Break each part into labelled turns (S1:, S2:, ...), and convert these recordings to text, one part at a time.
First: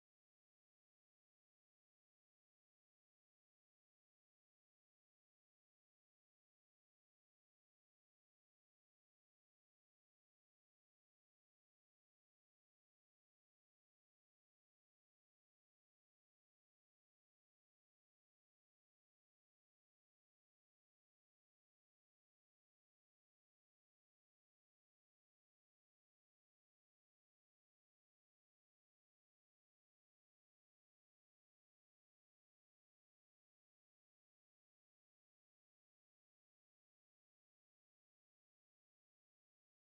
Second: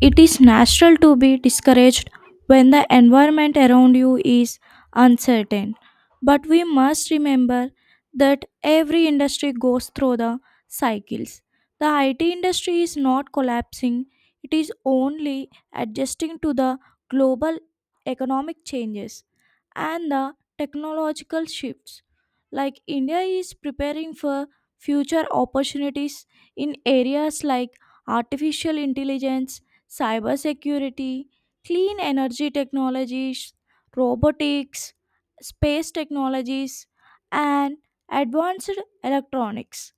S1: It is natural to be discouraged when the environment around you is uncertain. But we must remember that every industry goes through the cycles. The IT industry is not collapsing, it is only adjusting to the global economic changes and the technological shifts. Like India is preparing for future opportunities in areas like artificial intelligence cybersecurity, clean energy technologies, robotics, space technologies, and advanced electronics.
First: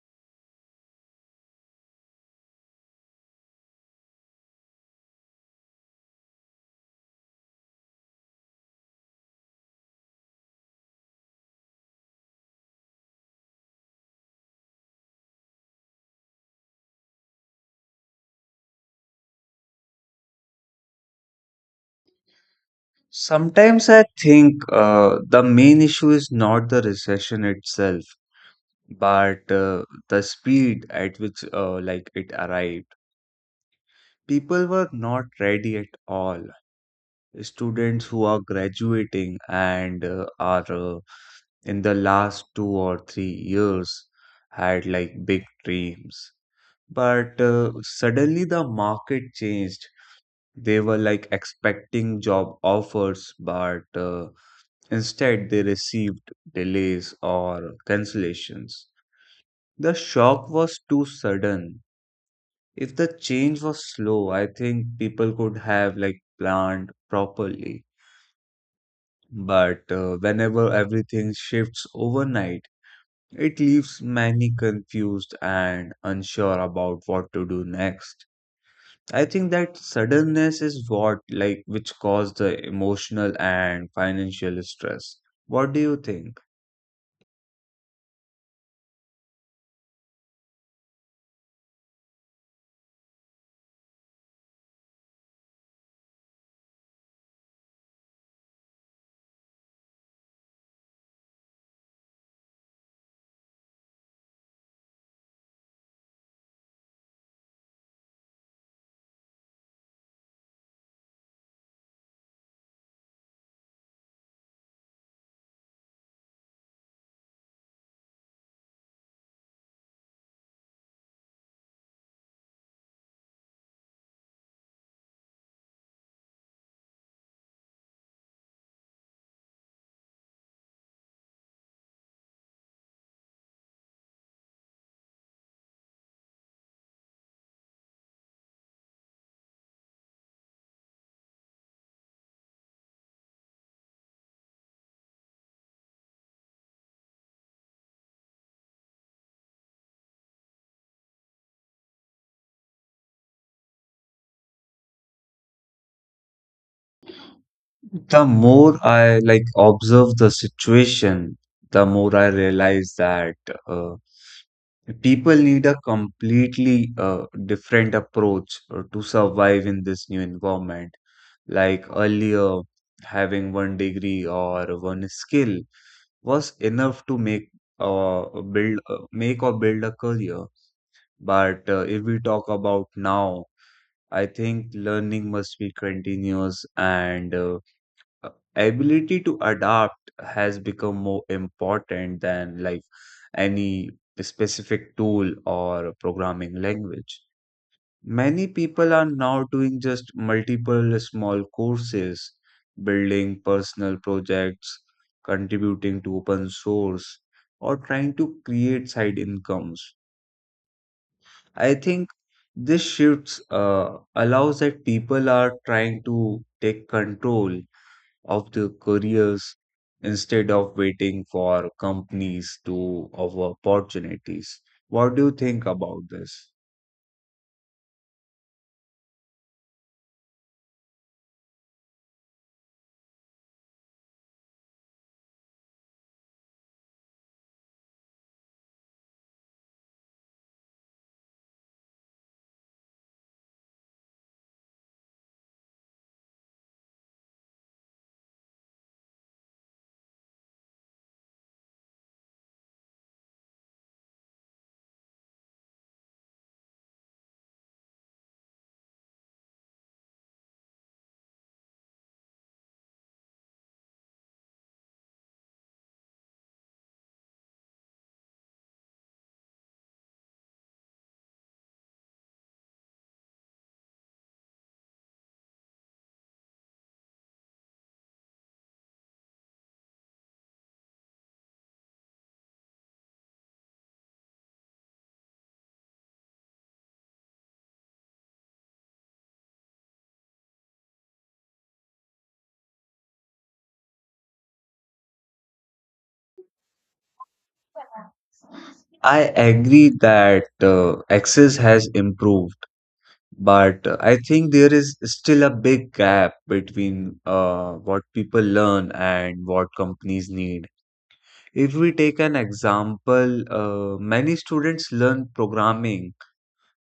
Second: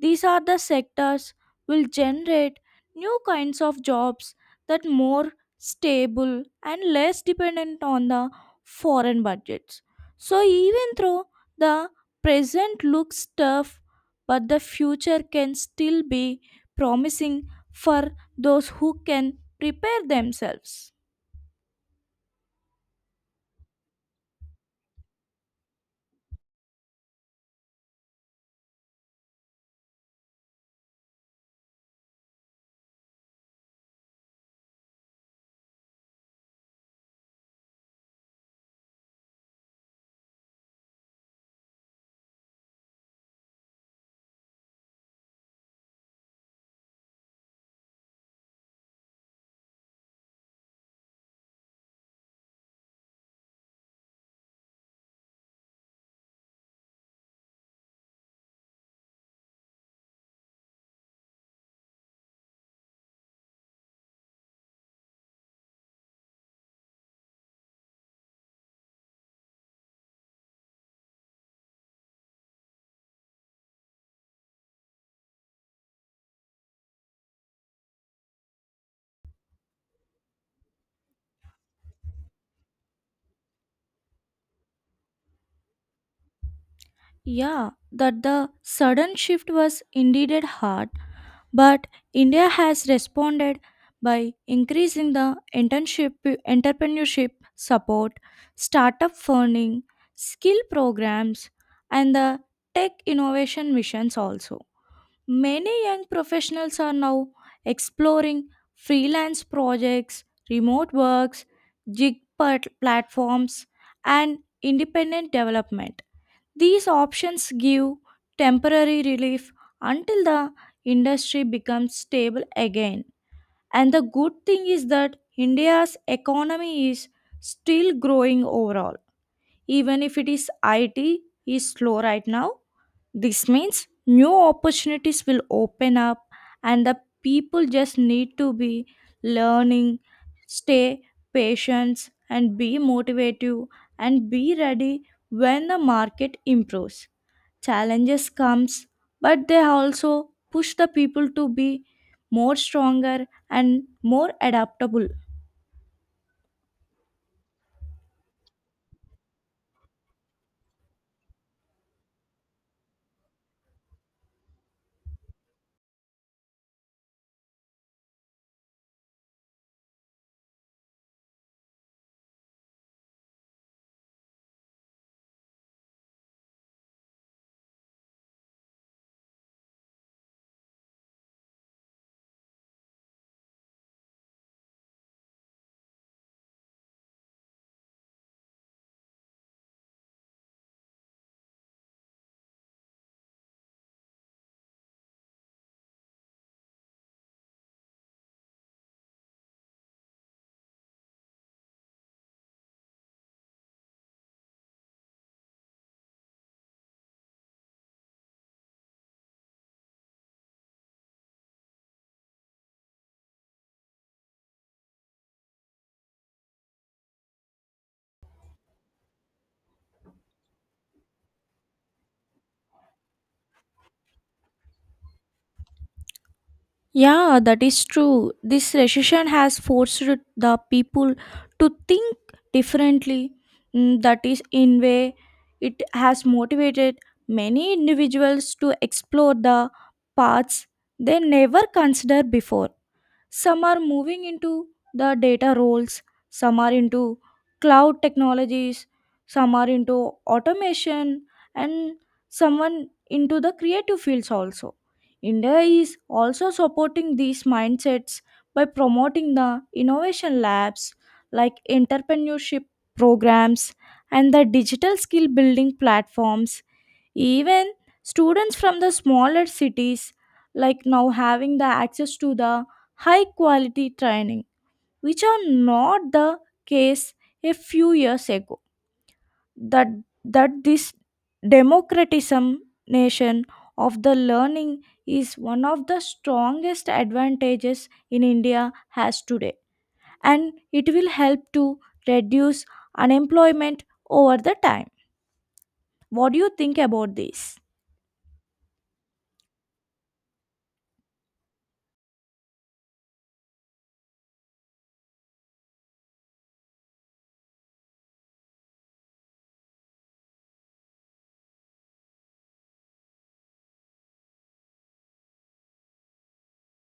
S1: These are the sectors will generate new kinds of jobs that more stable and less dependent on the foreign budgets. So even though the present looks tough, but the future can still be promising for those who can prepare themselves.
S2: Sometimes I think the main issue is not the recession itself, but the speed at which like it arrived. People were not ready at all. Students who are graduating and are in the last 2 or 3 years had like big dreams. But suddenly the market changed. They were like expecting job offers, but instead, they received delays or cancellations. The shock was too sudden. If the change was slow, I think people could have like planned properly. But whenever everything shifts overnight, it leaves many confused and unsure about what to do next. I think that suddenness is what like which caused the emotional and financial stress. What do you think?
S1: Yeah, that the sudden shift was indeed hard. But India has responded by increasing the internship, entrepreneurship support, startup funding, skill programs, and the tech innovation missions also. Many young professionals are now exploring freelance projects, remote works, platforms, and independent development. These options give temporary relief until the industry becomes stable again. And the good thing is that India's economy is still growing overall. Even if it is IT is slow right now, this means new opportunities will open up and the people just need to be learning, stay patient and be motivative and be ready when the market improves, challenges comes but they also push the people to be more stronger and more adaptable.
S2: The more I like observe the situation, the more I realize that uh, people need a completely different approach to survive in this new environment. Like earlier, having one degree or one skill was enough to make or build a career. But if we talk about now, I think learning must be continuous and uh, ability to adapt has become more important than like any specific tool or programming language. Many people are now doing just multiple small courses, building personal projects, contributing to open source, or trying to create side incomes. I think this shifts allows that people are trying to take control of the careers instead of waiting for companies to offer opportunities. What do you think about this?
S1: Yeah, that is true. This recession has forced the people to think differently. That is in way it has motivated many individuals to explore the paths they never considered before. Some are moving into the data roles, some are into cloud technologies, some are into automation, and someone into the creative fields also. India is also supporting these mindsets by promoting the innovation labs like entrepreneurship programs and the digital skill building platforms. Even students from the smaller cities like now having the access to the high quality training, which are not the case a few years ago. That that this democratization of the learning is one of the strongest advantages in India has today, and it will help to reduce unemployment over the time. What do you think about this?
S2: I agree that access has improved, but I think there is still a big gap between what people learn and what companies need. If we take an example, many students learn programming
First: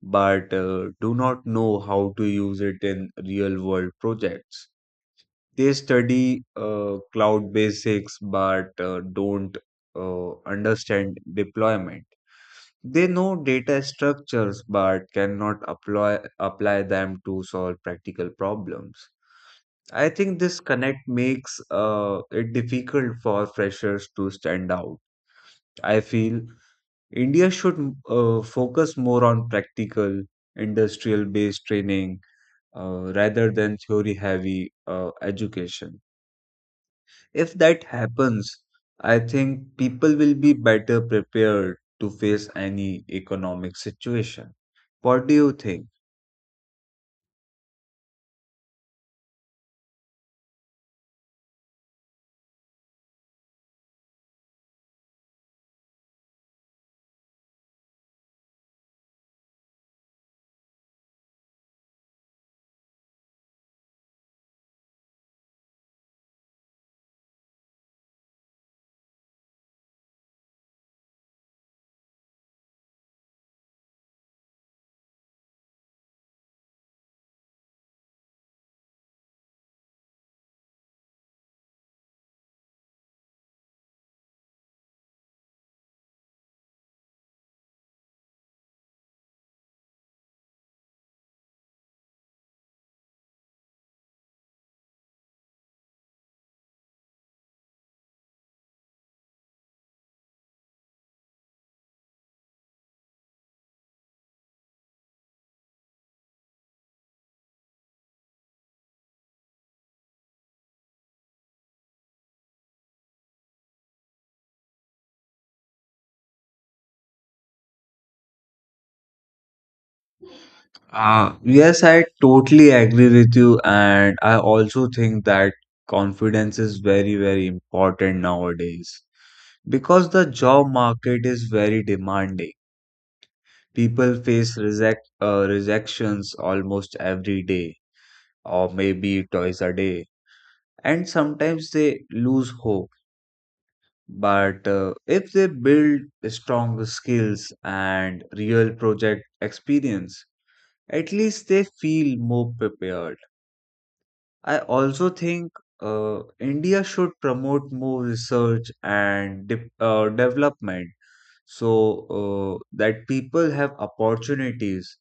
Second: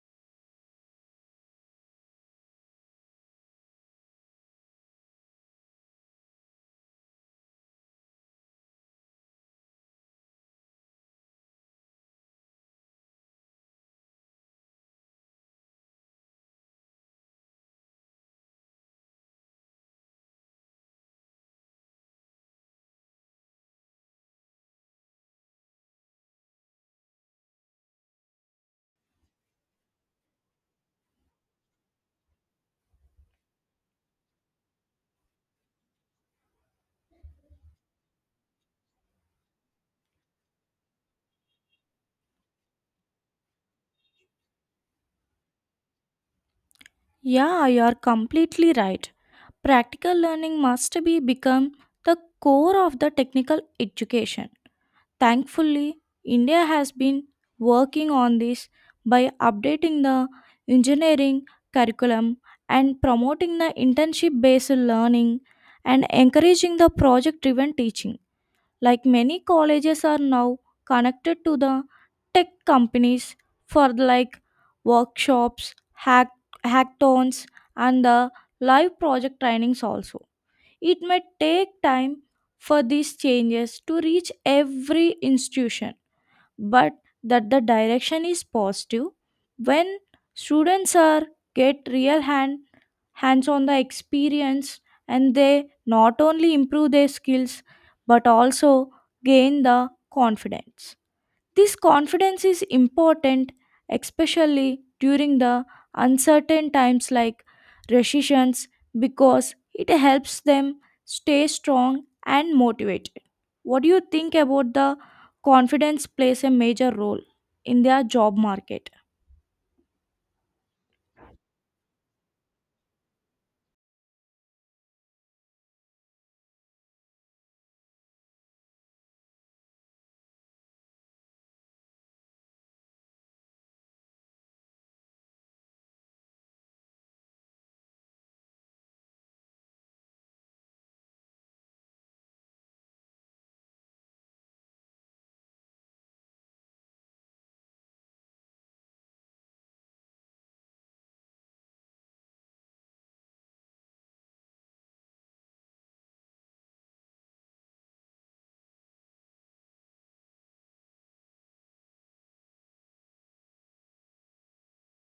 S2: but do not know how to use it in real world projects. They study cloud basics but don't understand deployment. They know data structures but cannot apply them to solve practical problems. I think this connect makes it difficult for freshers to stand out. I feel India should focus more on practical industrial based training rather than theory heavy education. If that happens, I think people will be better prepared to face any economic situation. What do you think?
S1: Yeah, you are completely right. Practical learning must be become the core of the technical education. Thankfully, India has been working on this by updating the engineering curriculum and promoting the internship based learning and encouraging the project driven teaching. Like many colleges are now connected to the tech companies for like workshops, hack, hackathons, and the live project trainings also. It may take time for these changes to reach every institution, but that the direction is positive when students are get real hand hands on the experience and they not only improve their skills but also gain the confidence. This confidence is important especially during the uncertain times like recessions because it helps them stay strong and motivated. What do you think about the confidence plays a major role in their job market?
S2: Yes, I totally agree with you, and I also think that confidence is very, very important nowadays because the job market is very demanding. People face rejections almost every day, or maybe twice a day, and sometimes they lose hope. But if they build strong skills and real project experience, at least they feel more prepared. I also think India should promote more research and development so that people have opportunities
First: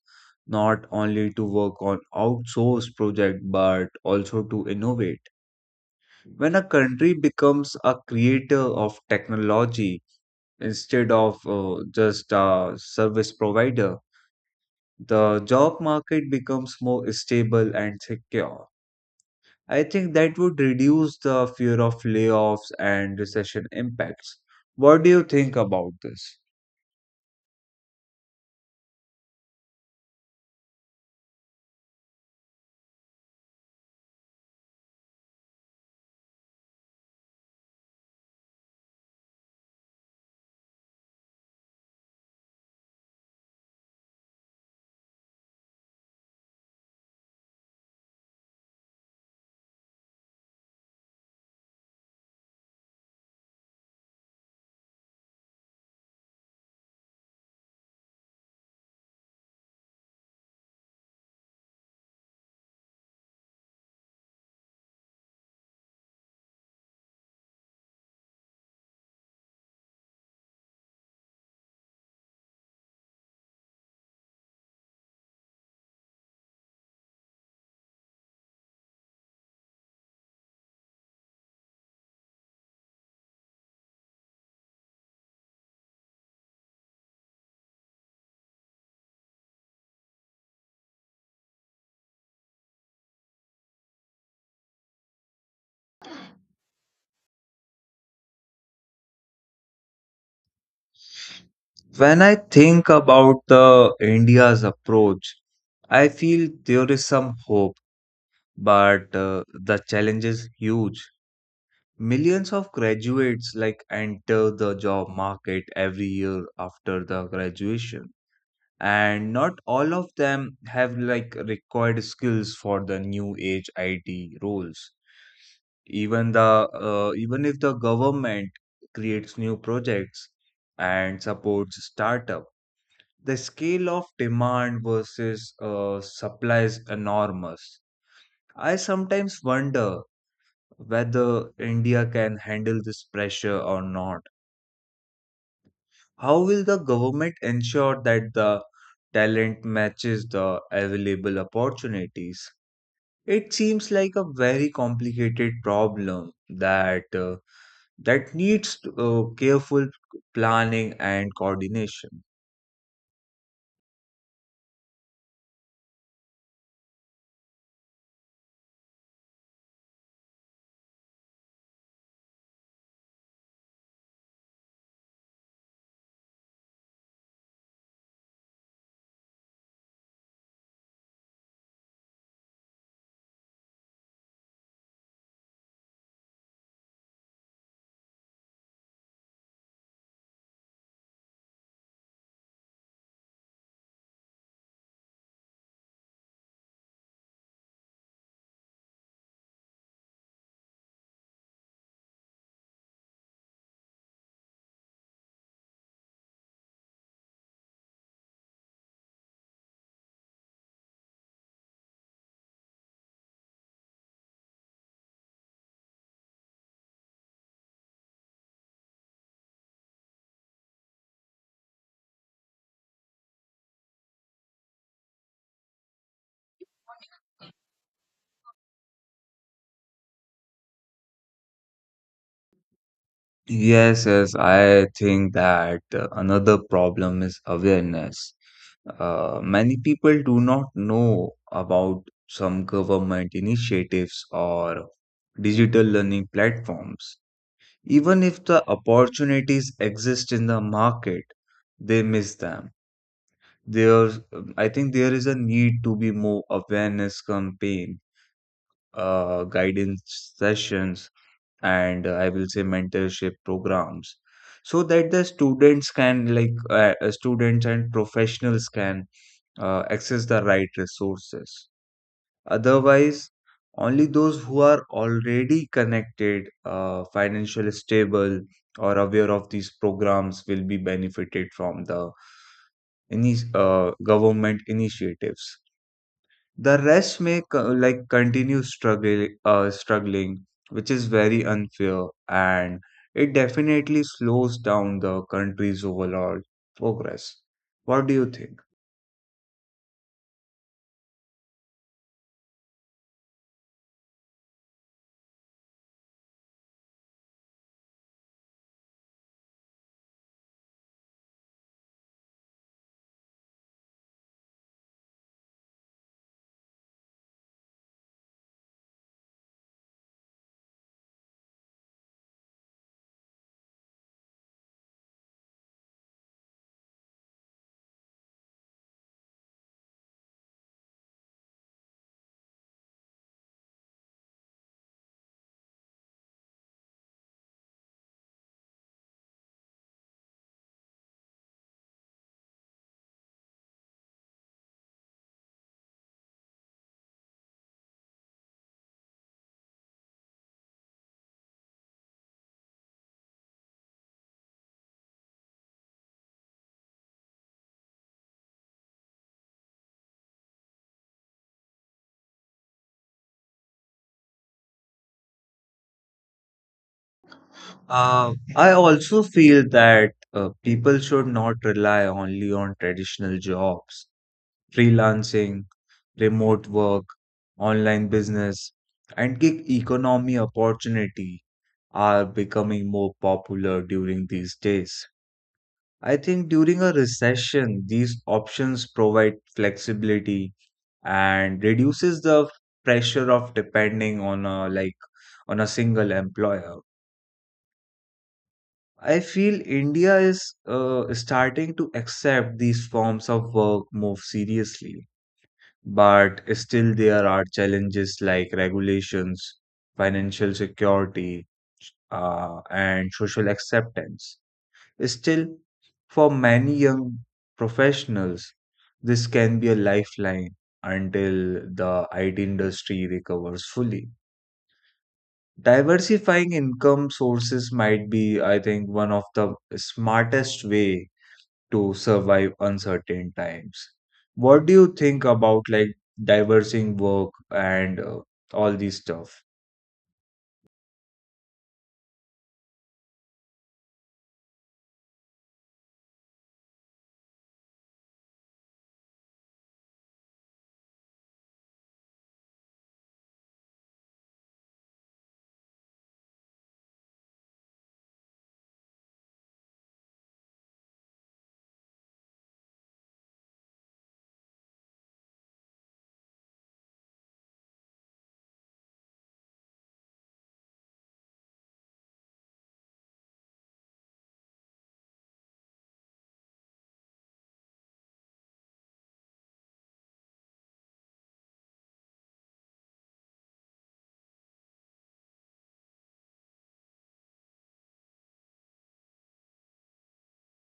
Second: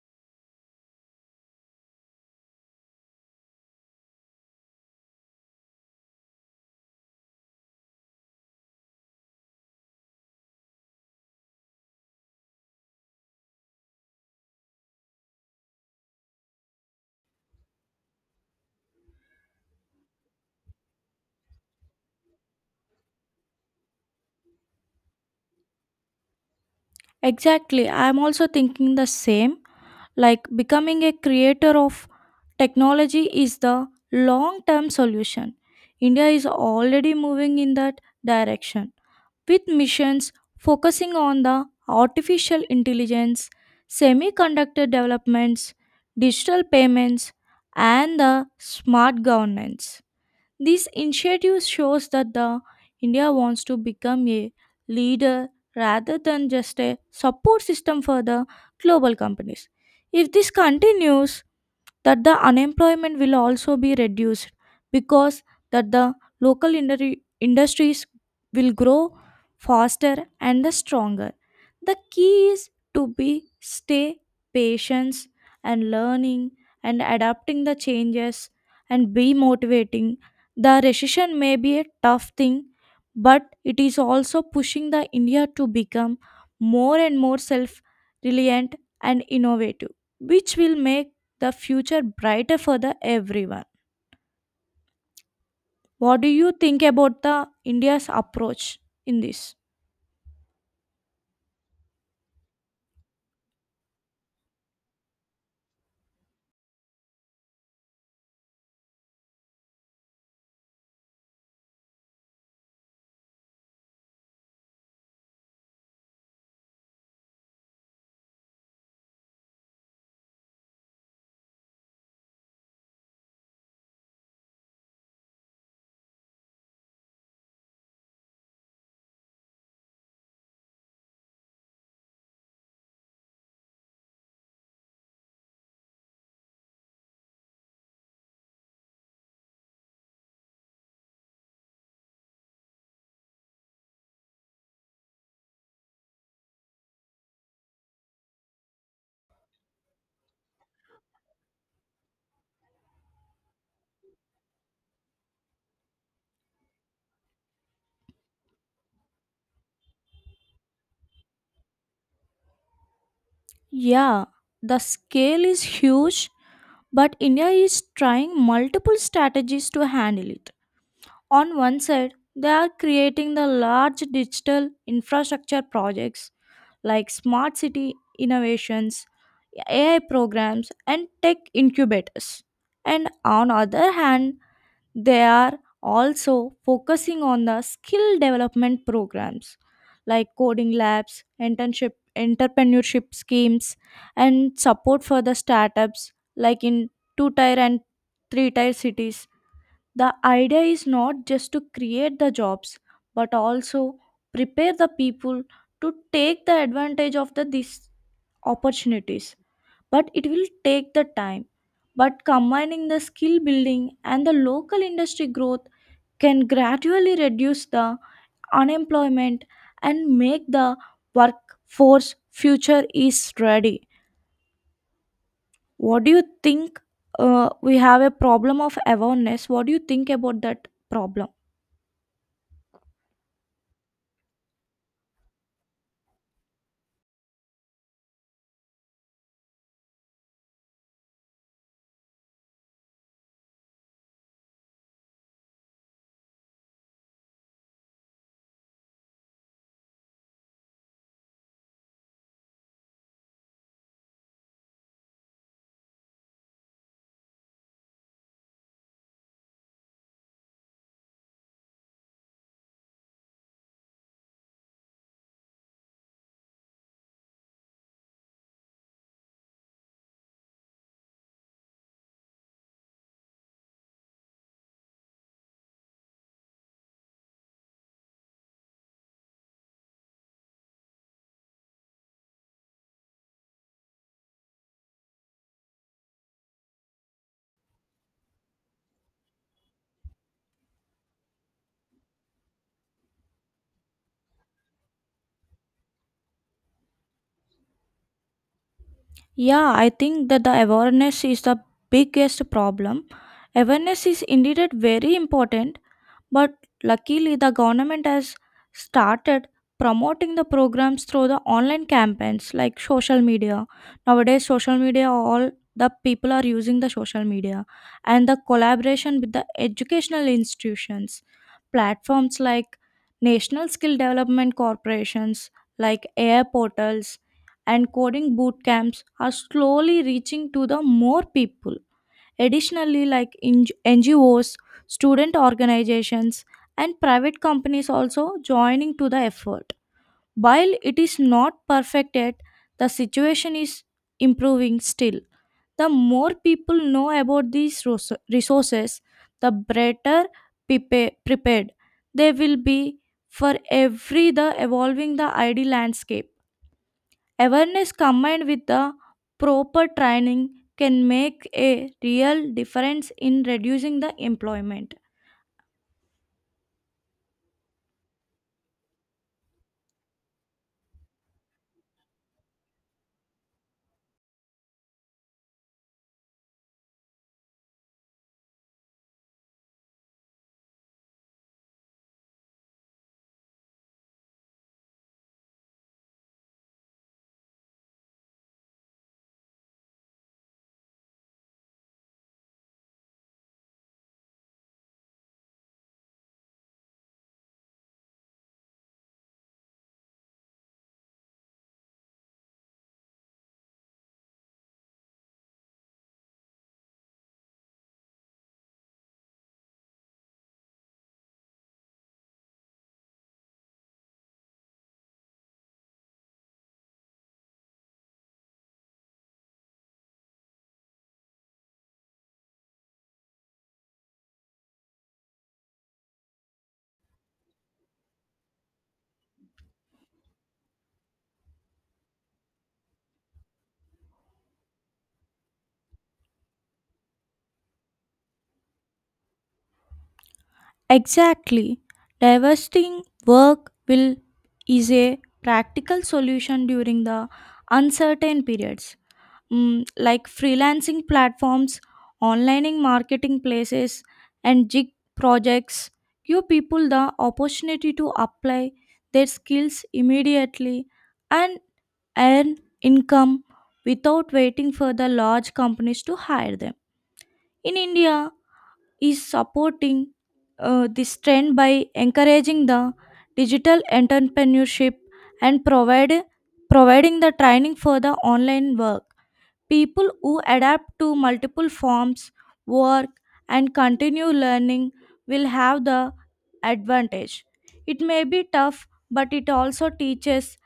S2: not only to work on outsourced project but also to innovate. When a country becomes a creator of technology, instead of just a service provider, the job market becomes more stable and secure. I think that would reduce the fear of layoffs and recession impacts. What do you think about this?
S1: Exactly, I'm also thinking the same. Like becoming a creator of technology is the long term solution. India is already moving in that direction with missions focusing on the artificial intelligence, semiconductor developments, digital payments, and the smart governance. This initiative shows that the India wants to become a leader rather than just a support system for the global companies. If this continues, that the unemployment will also be reduced because that the industries will grow faster and the stronger. The key is to be stay patience and learning and adapting the changes and be motivating. The recession may be a tough thing but it is also pushing the India to become more and more self reliant and innovative, which will make the future brighter for the everyone. What do you think about the India's approach in this?
S2: When I think about the India's approach, I feel there is some hope, but the challenge is huge. Millions of graduates like enter the job market every year after the graduation and not all of them have like required skills for the new age IT roles. Even the Even if the government creates new projects and supports startup, the scale of demand versus supply is enormous. I sometimes wonder whether India can handle this pressure or not. How will the government ensure that the talent matches the available opportunities? It seems like a very complicated problem that needs careful planning and coordination.
S1: Yeah, the scale is huge, but India is trying multiple strategies to handle it. On one side, they are creating the large digital infrastructure projects like smart city innovations, AI programs, and tech incubators. And on other hand, they are also focusing on the skill development programs like coding labs, internship, entrepreneurship schemes, and support for the startups like in two tier and three tier cities. The idea is not just to create the jobs but also prepare the people to take the advantage of the these opportunities, but it will take the time but combining the skill building and the local industry growth can gradually reduce the unemployment and make the workforce future is ready. What do you think? We have a problem of awareness. What do you think about that problem?
S2: Yes, yes, I think that another problem is awareness. Many people do not know about some government initiatives or digital learning platforms. Even if the opportunities exist in the market, they miss them. There, I think there is a need to be more awareness campaign, guidance sessions, and I will say mentorship programs, so that the students and professionals can access the right resources. Otherwise, only those who are already connected, financially stable, or aware of these programs will be benefited from the any government initiatives. The rest may like continue struggling, which is very unfair, and it definitely slows down the country's overall progress. What do you think?
S1: Yeah, I think that the awareness is the biggest problem. Awareness is indeed a very important, but luckily the government has started promoting the programs through the online campaigns like social media. Nowadays, social media, all the people are using the social media and the collaboration with the educational institutions, platforms like National Skill Development Corporations, like Air portals and coding boot camps are slowly reaching to the more people. Additionally, NGOs, student organizations, and private companies also joining to the effort. While it is not perfect yet, the situation is improving still. The more people know about these resources, the better prepared they will be for every the evolving the ID landscape. Awareness combined with the proper training can make a real difference in reducing the employment.
S2: I also feel that people should not rely only on traditional jobs, freelancing, remote work, online business, and gig economy opportunity are becoming more popular during these days. I think during a recession, these options provide flexibility and reduces the pressure of depending on a like on a single employer. I feel India is starting to accept these forms of work more seriously, but still there are challenges like regulations, financial security, and social acceptance. Still, for many young professionals, this can be a lifeline until the IT industry recovers fully. Diversifying income sources might be, I think, one of the smartest way to survive uncertain times. What do you think about like diversing work and all these stuff?
S1: Exactly. Divesting work will is a practical solution during the uncertain periods. Like freelancing platforms, online marketing places, and gig projects give people the opportunity to apply their skills immediately and earn income without waiting for the large companies to hire them. In India, is supporting this trend by encouraging the digital entrepreneurship and provide providing the training for the online work. People who adapt to multiple forms, work, and continue learning will have the advantage. It may be tough, but it also teaches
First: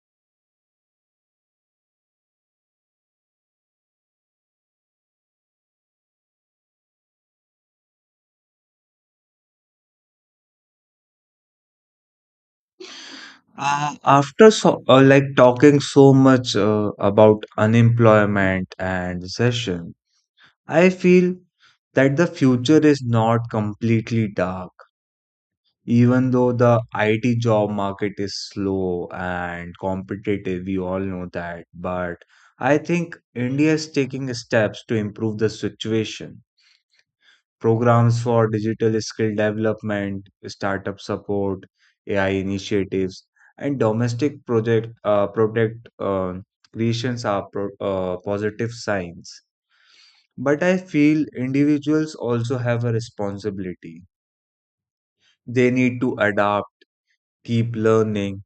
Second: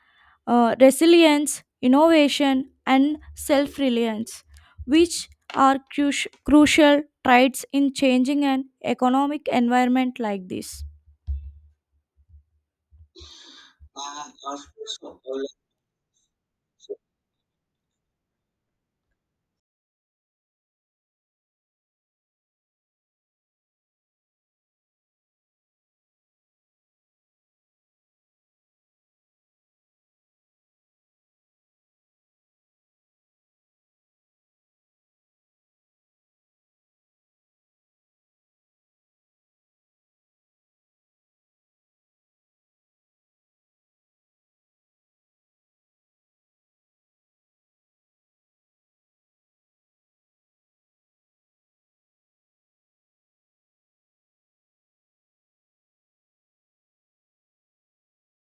S1: resilience, innovation, and self reliance, which are crucial traits in changing an economic environment like this.
S2: After like talking so much about unemployment and recession, I feel that the future is not completely dark, even though the IT job market is slow and competitive, we all know that. But I think India is taking steps to improve the situation. Programs for digital skill development, startup support, AI initiatives, and domestic project product creations are positive signs. But I feel individuals also have a responsibility. They need to adapt, keep learning,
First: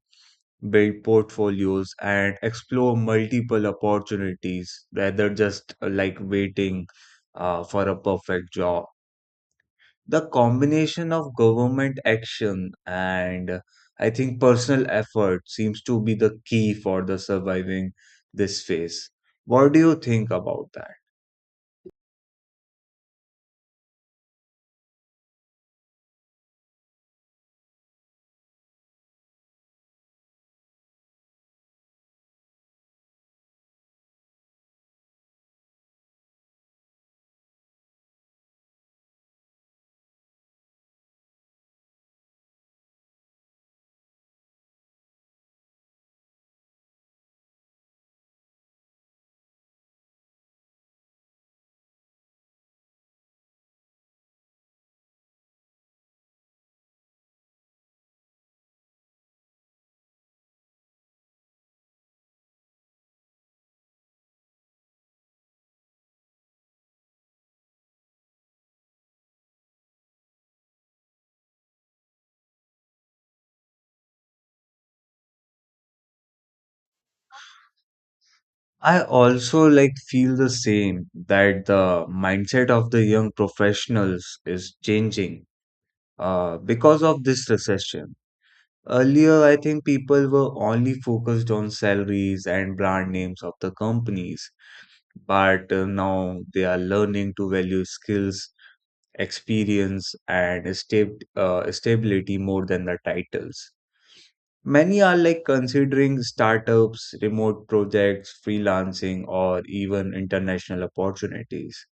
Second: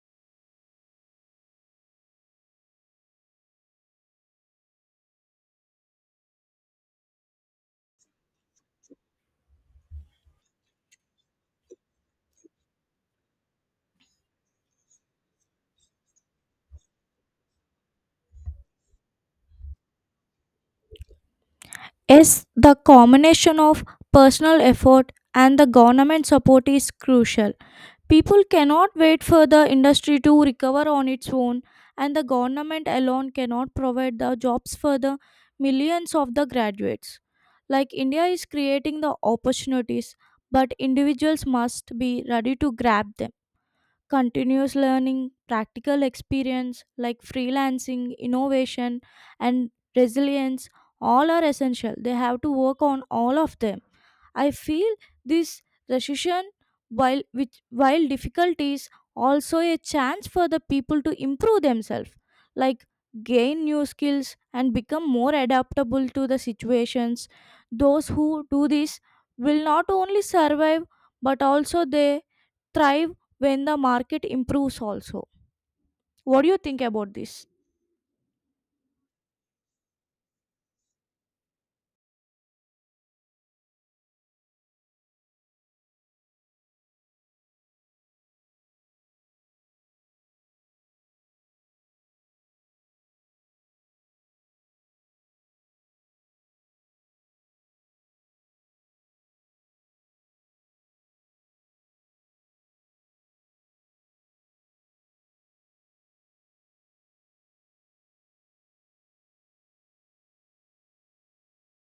S2: build portfolios, and explore multiple opportunities rather just like waiting for a perfect job. The combination of government action and I think personal effort seems to be the key for the surviving this phase. What do you think about that?
S1: Yes, the combination of personal effort and the government support is crucial. People cannot wait for the industry to recover on its own, and the government alone cannot provide the jobs for the millions of the graduates. Like India is creating the opportunities, but individuals must be ready to grab them. Continuous learning, practical experience like freelancing, innovation, and resilience all are essential. They have to work on all of them. I feel this recession, while difficult, is also a chance for the people to improve themselves, like gain new skills and become more adaptable to the situations. Those who do this will not only survive but also they thrive when the market improves also. What do you think about this?
S2: I also like feel the same that the mindset of the young professionals is changing because of this recession. Earlier, I think people were only focused on salaries and brand names of the companies, but now they are learning to value skills, experience, and stability more than the titles. Many are like considering startups, remote projects, freelancing, or even international opportunities.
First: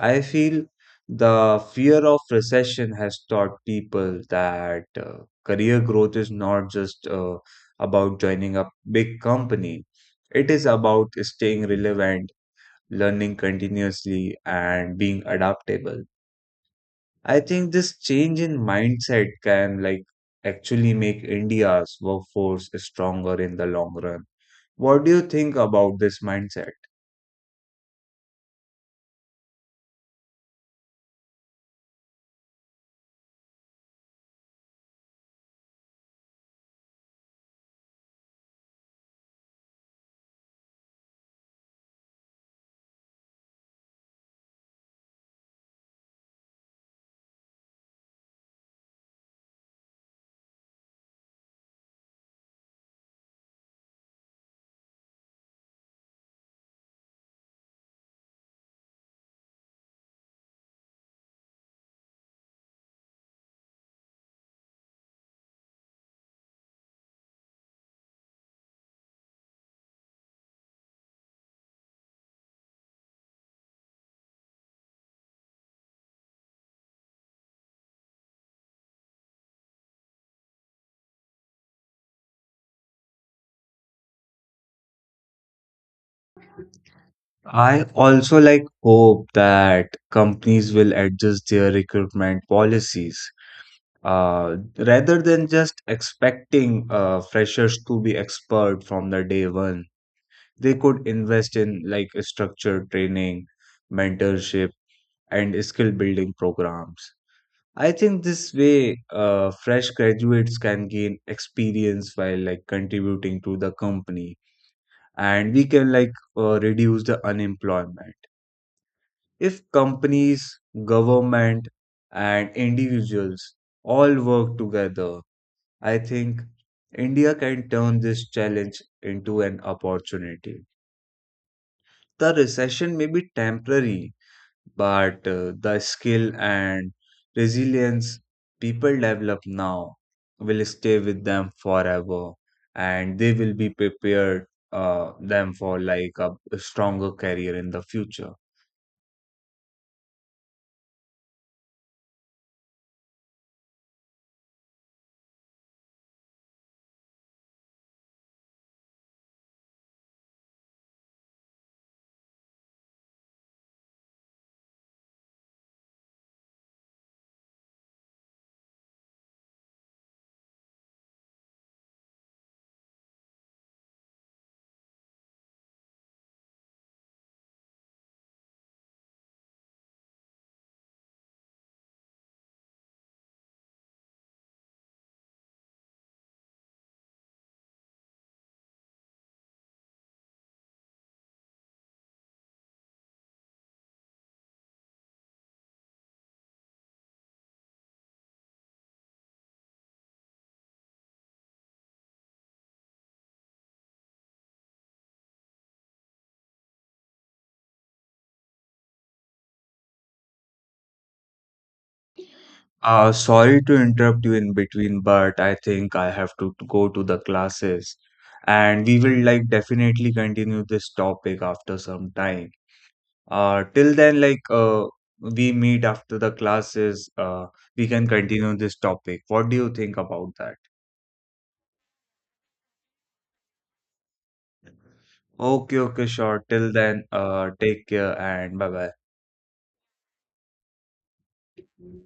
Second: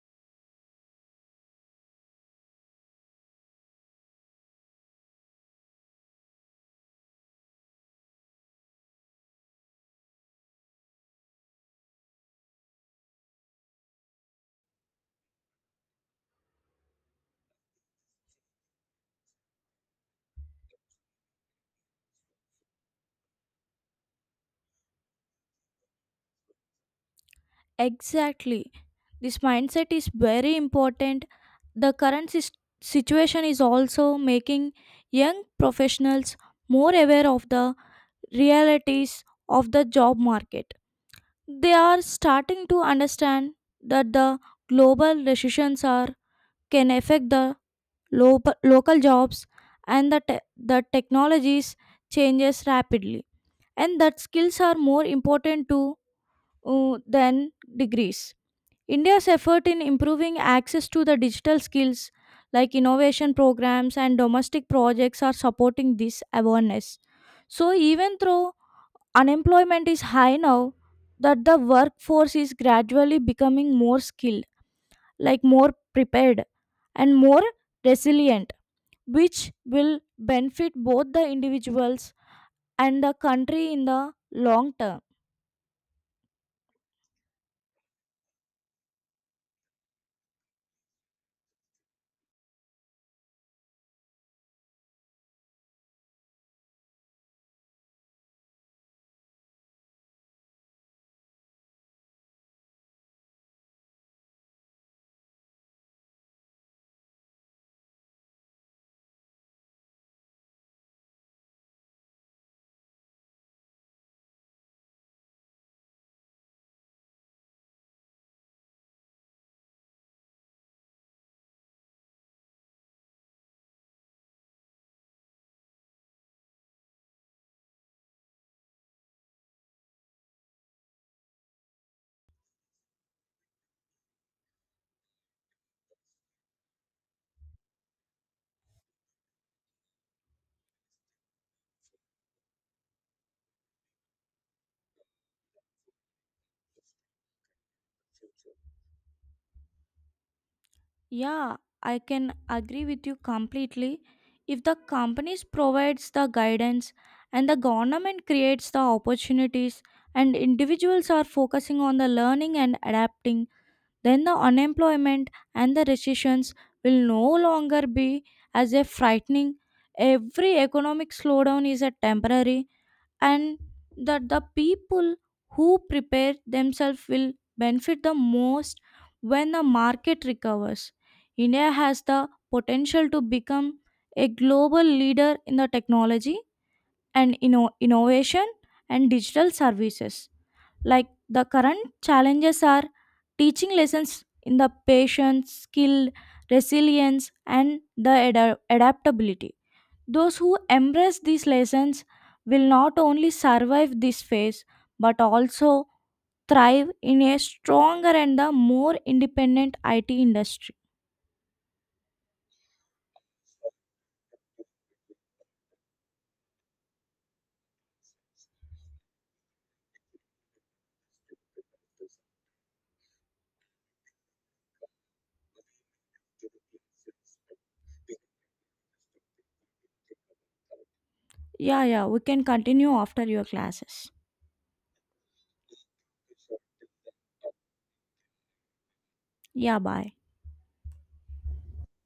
S2: I feel the fear of recession has taught people that career growth is not just about joining a big company, it is about staying relevant, learning continuously, and being adaptable. I think this change in mindset can like actually make India's workforce stronger in the long run. What do you think about this mindset?
S1: Exactly. This mindset is very important. The situation is also making young professionals more aware of the realities of the job market. They are starting to understand that the global recessions are can affect the local jobs and the technologies changes rapidly and that skills are more important to than degrees. India's effort in improving access to the digital skills like innovation programs and domestic projects are supporting this awareness. So, even though unemployment is high now, that the workforce is gradually becoming more skilled, like more prepared and more resilient, which will benefit both the individuals and the country in the long term.
S2: I also like hope that companies will adjust their recruitment policies rather than just expecting freshers to be expert from the day one. They could invest in like structured training, mentorship, and skill building programs. I think this way, fresh graduates can gain experience while like contributing to the company, and we can like reduce the unemployment. If companies, government, and individuals all work together, I think India can turn this challenge into an opportunity. The recession may be temporary, but the skill and resilience people develop now will stay with them forever and they will be prepared them for like a stronger career in the future.
S1: Yeah, I can agree with you completely. If the companies provides the guidance and the government creates the opportunities and individuals are focusing on the learning and adapting, then the unemployment and the recessions will no longer be as a frightening. Every economic slowdown is a temporary and that the people who prepare themselves will benefit the most when the market recovers. India has the potential to become a global leader in the technology and innovation and digital services. Like the current challenges are teaching lessons in the patience, skill, resilience, and the adaptability. Those who embrace these lessons will not only survive this phase but also thrive in a stronger and a more independent IT industry.
S2: Sorry to interrupt you in between, but I think I have to go to the classes, and we will like definitely continue this topic after some time. Till then, we meet after the classes, we can continue this topic. What do you think about that?
S1: Yeah, yeah, we can continue after your classes.
S2: Okay, okay, sure. Till then, take care and bye
S1: Yeah, bye.
S2: bye.